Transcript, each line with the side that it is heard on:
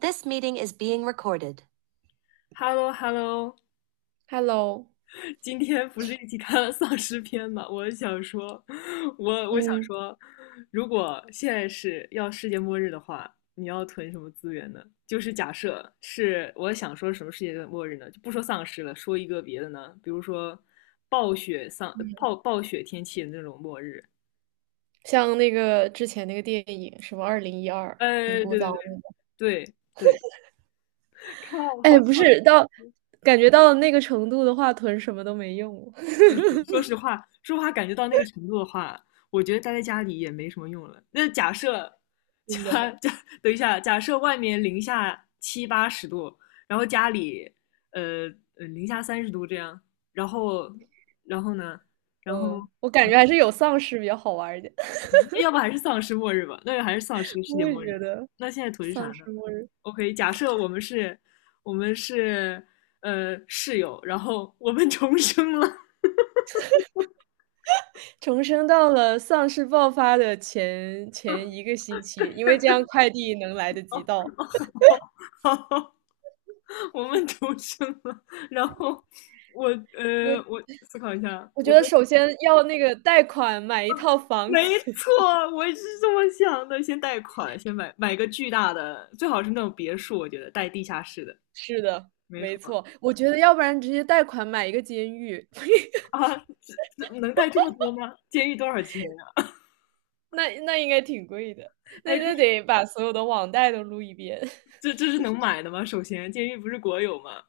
right: This meeting is being recorded.
left: h e l l o h e l l o
right: Hello，
left: 今天不是一起看了丧尸片吗？我想说，我我想
right: 嗯
left: 说，如果现在是要世界末日的话，你要囤什么资源呢？就是假设是我想说什么世界末日呢？就不说丧尸了，说一个别的呢，比如说暴雪丧
right: 嗯，
left: 暴暴雪天气的那种末日。
right: 像那个之前那个电影什么2012，很
left: 哎，对
right: 古
left: 对
right: 早
left: 对
right: 那个。
left: 对对，靠，我好
right: 哎，
left: 想
right: 不是，感觉到那个程度的话，囤什么都没用了。
left: 确实，说 实话，感觉到那个程度的话，我觉得待在家里也没什么用了。那假设，
right: 真的，
left: 假假，等一下，假设外面零下七八十度，然后家里，呃零下30度这样，然后，然后呢，然后，
right: 嗯，我感觉还是有丧尸比较好玩儿一点。
left: 要不还是丧尸末日吧？那就还是丧尸 世界
right: 我也
left: 末
right: 觉
left: 日。
right: 得
left: 那现在图是啥
right: 丧
left: 呢
right: 尸末日
left: ？OK，假设我们是，我们是，室友，然后我们重生了。
right: 重生到了丧尸爆发的前一个星期，因为这样快递能来得及到。
left: 我们独生了，然后
right: 我
left: 我思考一下，
right: 我
left: 我
right: 觉得
left: 觉得
right: 首先要那个贷款买一套房子。
left: 没错，我也是这么想的。先贷款，先买个巨大的，最好是那种别墅，我觉得带地下室的，
right: 是的，
left: 没错。
right: 没错。我觉得要不然直接贷款买一个监狱。
left: 啊，这能贷这么多吗？监狱多少钱啊？
right: 那应该挺贵的，
left: 哎，
right: 那
left: 这
right: 那得把所有的网贷都撸一遍。
left: 这这是能买的吗？首先，监狱不是国有吗？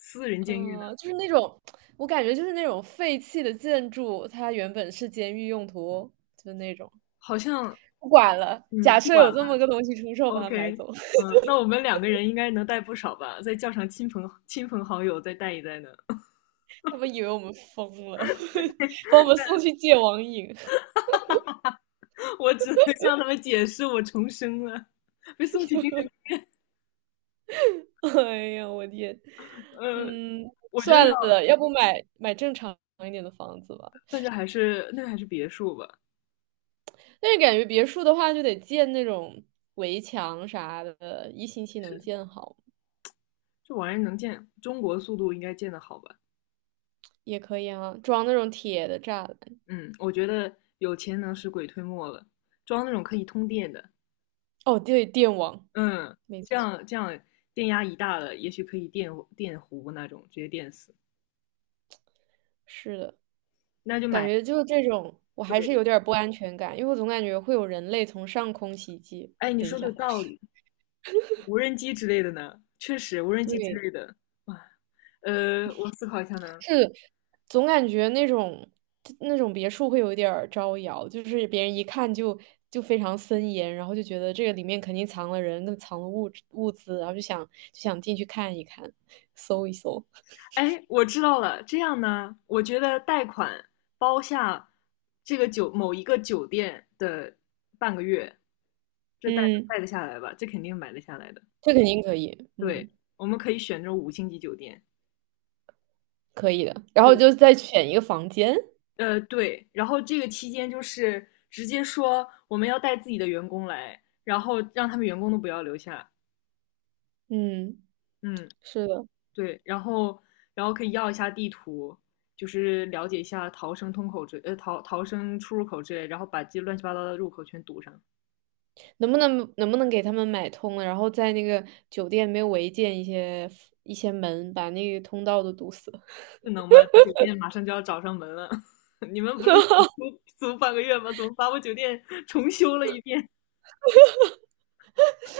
left: 私人监狱呢？
right: 嗯，就是那种，我感觉就是那种废弃的建筑，它原本是监狱用途，就那种。
left: 好像，
right: 不管了，
left: 嗯，
right: 假
left: 不
right: 设
left: 管
right: 有
left: 了。
right: 这么个东西出售，把它买
left: OK，
right: 走。
left: 嗯，那我们两个人应该能贷不少吧？再叫上亲朋好友再带一贷呢。
right: 他们以为我们疯了，把我们送去戒网瘾。
left: 我只能向他们解释我重生了，被送去精神。
right: 哎呀，我天，
left: 呃，
right: 嗯，
left: 我觉得
right: 算
left: 要，
right: 了，要不买正常一点的房子吧。
left: 那就还是别墅吧，
right: 但是感觉别墅的话，就得建那种围墙啥的，一星期能建好
left: 这玩意儿能建，中国速度应该建的好吧？
right: 也可以啊，装那种铁的栅栏。
left: 嗯，我觉得有钱能使鬼推磨了，装那种可以通电的，
right: 哦，对，电网，
left: 嗯，
right: 没
left: 这
right: 错，
left: 样这样电压一大了，也许可以电弧那种，直接电死。
right: 是的，
left: 那就
right: 感
left: 买
right: 觉就这种，我还
left: 对
right: 是
left: 的，
right: 有点儿不安全感，因为我总感觉会有人类从上空袭击。
left: 哎，你
right: 等
left: 说
right: 一
left: 的有
right: 下，
left: 道理。无人机之类的呢，确实无人机之
right: 对，
left: 类的，哇，我思考一下呢。
right: 是总感觉那种别墅会有一点儿招摇，就是别人一看就非常森严，然后就觉得这个里面肯定藏了人，跟藏了物资，然后就想进去看一看，搜一搜。
left: 哎，我知道了。这样呢，我觉得贷款包下这个酒某一个酒店的半个月，这贷
right: 嗯，
left: 贷得下来吧？这肯定买得下来的。
right: 这肯定可以，
left: 对，
right: 嗯，
left: 我们可以选这种五星级酒店。
right: 可以的。然后
left: 对，
right: 就再选一个房间，
left: 对。然后这个期间就是直接说我们要带自己的员工来，然后让他们员工都不要留下。
right: 嗯，
left: 嗯，
right: 是的，
left: 对，然后可以要一下地图，就是了解一下逃生出入口之类，然后把这乱七八糟的入口全堵上，
right: 能不能给他们买通了，然后在那个酒店没有违建一些门，把那个通道都堵死。
left: 这能吗？酒店马上就要找上门了，你们不是 租半个月吗？怎么把我酒店 重修了一遍？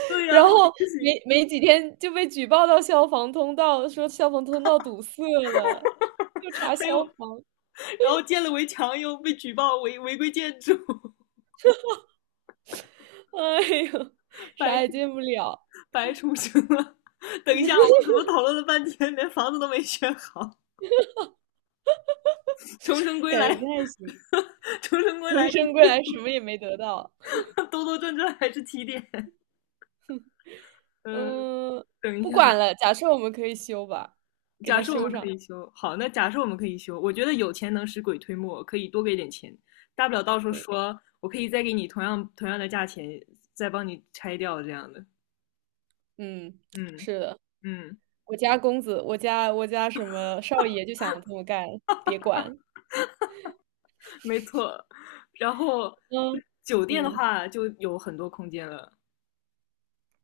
left: 对呀、
right: 然后
left: 不行，
right: 没几天就被举报到消防通道，说消防通道堵塞了，又查
left: 还有
right: 消防，
left: 然后建了围墙又被举报违规建筑，
right: 哎呦，
left: 白
right: 啥也进不了，
left: 白重生了。等一下，我们怎么讨论了半天，连房子都没选好？重生归
right: 感觉不
left: 来，
right: 太行。
left: 重生归来
right: 重生归来什么也没得到，
left: 兜兜转转还是七点。嗯，
right: 嗯，
left: 等一
right: 不
left: 下，
right: 管了。假设我们可以修吧，给
left: 假
right: 它
left: 设我
right: 修
left: 们可
right: 上。
left: 以修好，那假设我们可以修，我觉得有钱能使鬼推磨，可以多给点钱，大不了到时候
right: 对，
left: 说我可以再给你同样的价钱，再帮你拆掉这样的。
right: 嗯，
left: 嗯
right: 是的，
left: 嗯，
right: 我家公子，我家什么少爷就想这么干，别管。
left: 没错。然后
right: 嗯
left: 酒店的
right: 嗯，
left: 话就有很多空间了。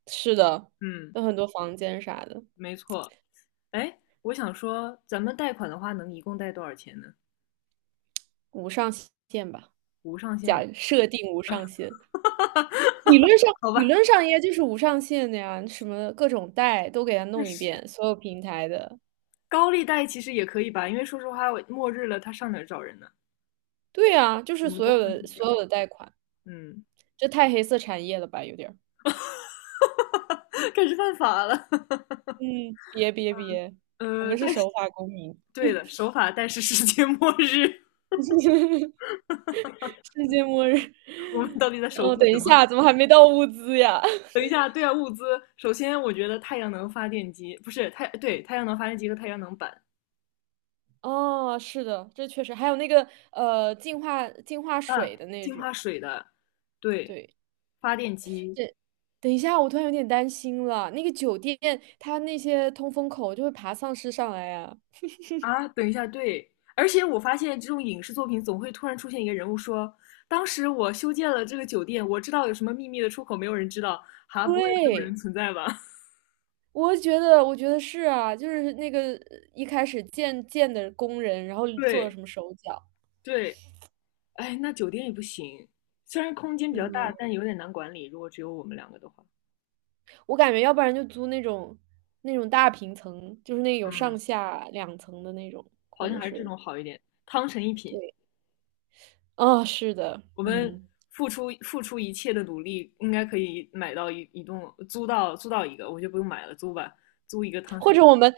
right: 是的，
left: 嗯，
right: 有很多房间啥的。
left: 没错。哎，我想说，咱们贷款的话能一共贷多少钱呢？
right: 无上限吧，
left: 无上限吗？
right: 假设定无上限。理论上，
left: 好
right: 理
left: 吧，
right: 论上应该就是无上限的呀，什么各种贷都给他弄一
left: 确
right: 遍，所有平台的。
left: 高利贷其实也可以吧，因为说实话，末日了，他上哪儿找人呢？
right: 对啊，就
left: 我
right: 是
left: 们都犯抑郁
right: 所
left: 了，
right: 有的贷款，
left: 嗯
right: 这太黑色产业了吧，有点儿。
left: 开始犯法了。
right: 嗯，别别别，我们是
left: 但是
right: 守法公民。
left: 对的，守法但是世界末日，
right: 世界末日。
left: 我们到底在守
right: 哦，
left: 护
right: 等
left: 什
right: 一
left: 么？
right: 下，怎么还没到物资呀？
left: 等一下，对啊，物资，首先我觉得太阳能发电机不是太对，太阳能发电机和太阳能板，
right: 哦，是的，这确实还有那个净化
left: 嗯，
right: 水的那
left: 净化
right: 种，
left: 水的，对，
right: 对。
left: 发电机，
right: 是等一下，我突然有点担心了。那个酒店，它那些通风口就会爬丧尸上来呀、
left: 啊，等一下，对，而且我发现这种影视作品总会突然出现一个人物说，当时我修建了这个酒店，我知道有什么秘密的出口，没有人知道，哈，不会有这种人
right: 对，
left: 存在吧？
right: 我觉得，我觉得是啊，就是那个一开始建的工人，然后做了
left: 对
right: 什么手脚，
left: 对，哎，那酒店也不行，虽然空间比较
right: 嗯，
left: 大，但有点难管理，如果只有我们两个的话，
right: 我感觉要不然就租那种大平层，就是那个有
left: 嗯，
right: 上下两层的那种，
left: 好
right: 或
left: 像
right: 者
left: 还是这
right: 是
left: 种好一点，汤臣一品，
right: 对，啊、是的，
left: 我们
right: 嗯，
left: 付出一切的努力，应该可以买到一栋，租到一个，我就不用买了，租吧，租一个汤
right: 或
left: 臣
right: 者我们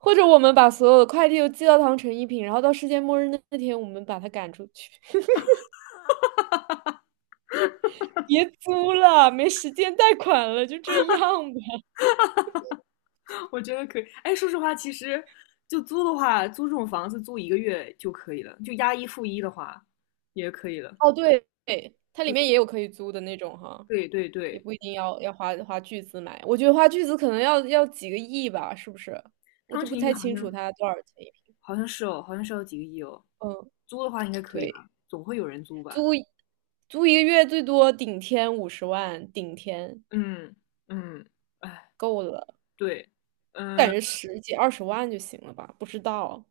right: 或者我们把所有的快递都寄到当成一品，然后到世界末日那天，我们把它赶出去。别租了，没时间贷款了，就这样吧。
left: 我觉得可以。哎，说实话，其实就租的话，租这种房子租一个月就可以了，就押一付一的话也可以了。
right: 哦，对，对，它里面
left: 对
right: 也有可以租的那种哈，
left: 对对
right: 也
left: 对，
right: 不一定要花巨资买。我觉得花巨资可能要几个亿吧，是不是？我
left: 汤
right: 都不
left: 臣一品
right: 太
left: 好
right: 清楚
left: 像
right: 它多少钱一平。
left: 好像是哦，好像是要几个亿哦。
right: 嗯，
left: 租的话应该可以
right: 对，
left: 吧？总会有人租
right: 租
left: 吧？
right: 租一个月最多顶天50万，顶天
left: 嗯嗯，哎，
right: 够了，
left: 对，
right: 感
left: 嗯。
right: 觉十几二十万就行了吧？不知道，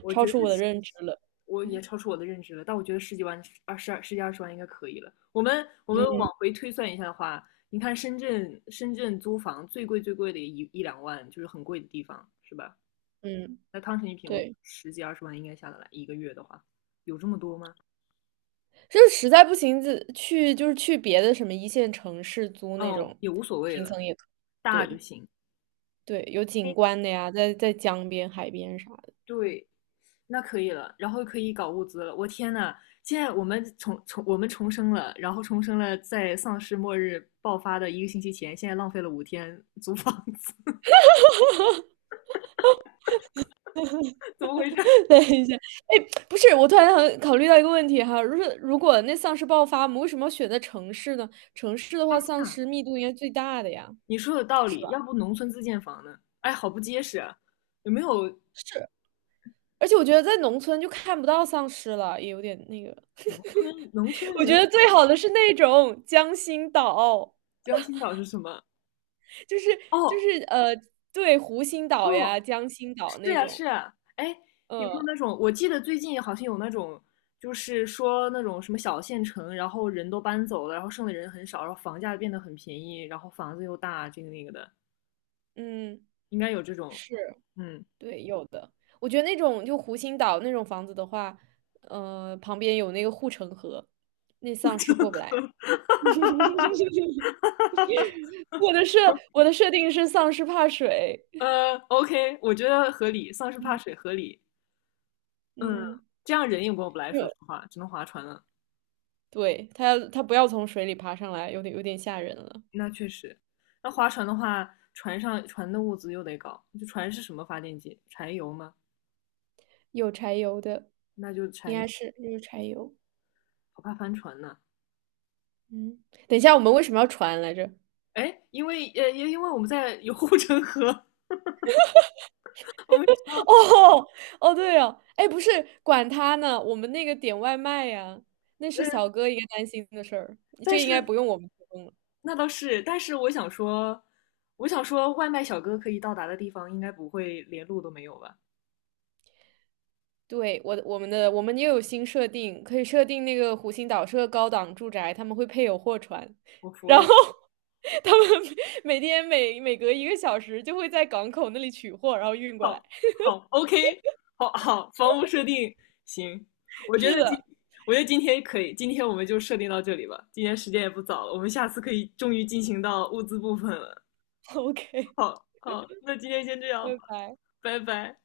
left: 我
right: 超
left: 觉得
right: 出我的
left: 是
right: 认知了。
left: 我也超出我的认知了，但我觉得十几万、二十二、十几二十万应该可以了。我们往回推算一下的话，你看深圳租房最贵的一两万，就是很贵的地方，是吧？
right: 嗯，
left: 那汤臣一品，我
right: 对。
left: 十几二十万应该下得来，一个月的话，有这么多吗？
right: 就是实在不行，就是去别的什么一线城市租那
left: 哦，
right: 种
left: 也无所谓
right: 平
left: 了，
right: 层也可以，
left: 大就
right: 对
left: 行。
right: 对，有
left: 哎
right: 景观的呀，在江边、海边啥的。
left: 对，那可以了，然后可以搞物资了。我天呐，现在我们我们重生了，然后重生了，在丧尸末日爆发的一个星期前，现在浪费了5天租房子，怎么回事？
right: 等一下，哎，不是，我突然很考虑到一个问题哈，如果那丧尸爆发，我们为什么要选在城市呢？城市的
left: 当
right: 话，丧
left: 下
right: 尸密度应该最大的呀，
left: 你说有道
right: 是
left: 理，
right: 吧？
left: 要不农村自建房呢？哎，好不结实啊！有没有
right: 是，而且我觉得在农村就看不到丧尸了，也有点那个。
left: 农村农 村
right: 我觉
left: 人
right: 得最
left: 口？
right: 好的是那种江心岛。
left: 江心岛是什么？
right: 就是就
left: 哦
right: 是呃，对，湖心岛呀、
left: 哦，
right: 江心岛
left: 是
right: 那
left: 呀，
right: 种，
left: 是呀，哎，有没有
right: 嗯
left: 那种？我记得最近好像有那种，就是说那种什么小县城，然后人都搬走了，然后剩的人很少，然后房价变得很便宜，然后房子又大，这个那个的，
right: 嗯，
left: 应该有这种。
right: 是，
left: 嗯，
right: 对，有的。我觉得那种就湖心岛那种房子的话，旁边有那个护城河，那丧尸过不来。我的设我的设定是丧尸怕水，
left: OK，我觉得合理，丧尸怕
right: 嗯
left: 水合理。嗯，
right: 嗯，
left: 这样人也过不来，
right: 因为
left: 说实话，只能划船了。
right: 对，它他不要从水里爬上来，有点吓人了。
left: 那确实，那划船的话，船的物资又得搞，就船是什么发电机？柴油吗？
right: 有柴油的，
left: 那就
right: 应
left: 柴油，
right: 该是有柴油。
left: 不怕翻船呢。
right: 嗯，等一下，我们为什么要船来着？
left: 哎，因为因为我们在有护城河，我们
right: 哦哦，对哦，哎，不是，管他呢，我们那个点外卖呀，那是小哥应该担心的事儿，这
left: 但
right: 个应该
left: 是
right: 不用我们提供了。
left: 那倒是，但是我想说，外卖小哥可以到达的地方，应该不会连路都没有吧？
right: 对，我的我们的我们也有新设定，可以设定那个湖心岛是个高档住宅，他们会配有货船，
left: 我服
right: 然后
left: 了，
right: 他们每天每隔一个小时就会在港口那里取货，然后运过来。
left: 好，好，OK，好好，房屋设定行，我觉
right: 是
left: 得今，
right: 的
left: 我觉得今天可以，今天我们就设定到这里吧，今天时间也不早了，我们下次可以终于进行到物资部分了。
right: ，OK，
left: 好，好，那今天先这
right: 拜
left: 样吧，
right: 拜。
left: 拜拜。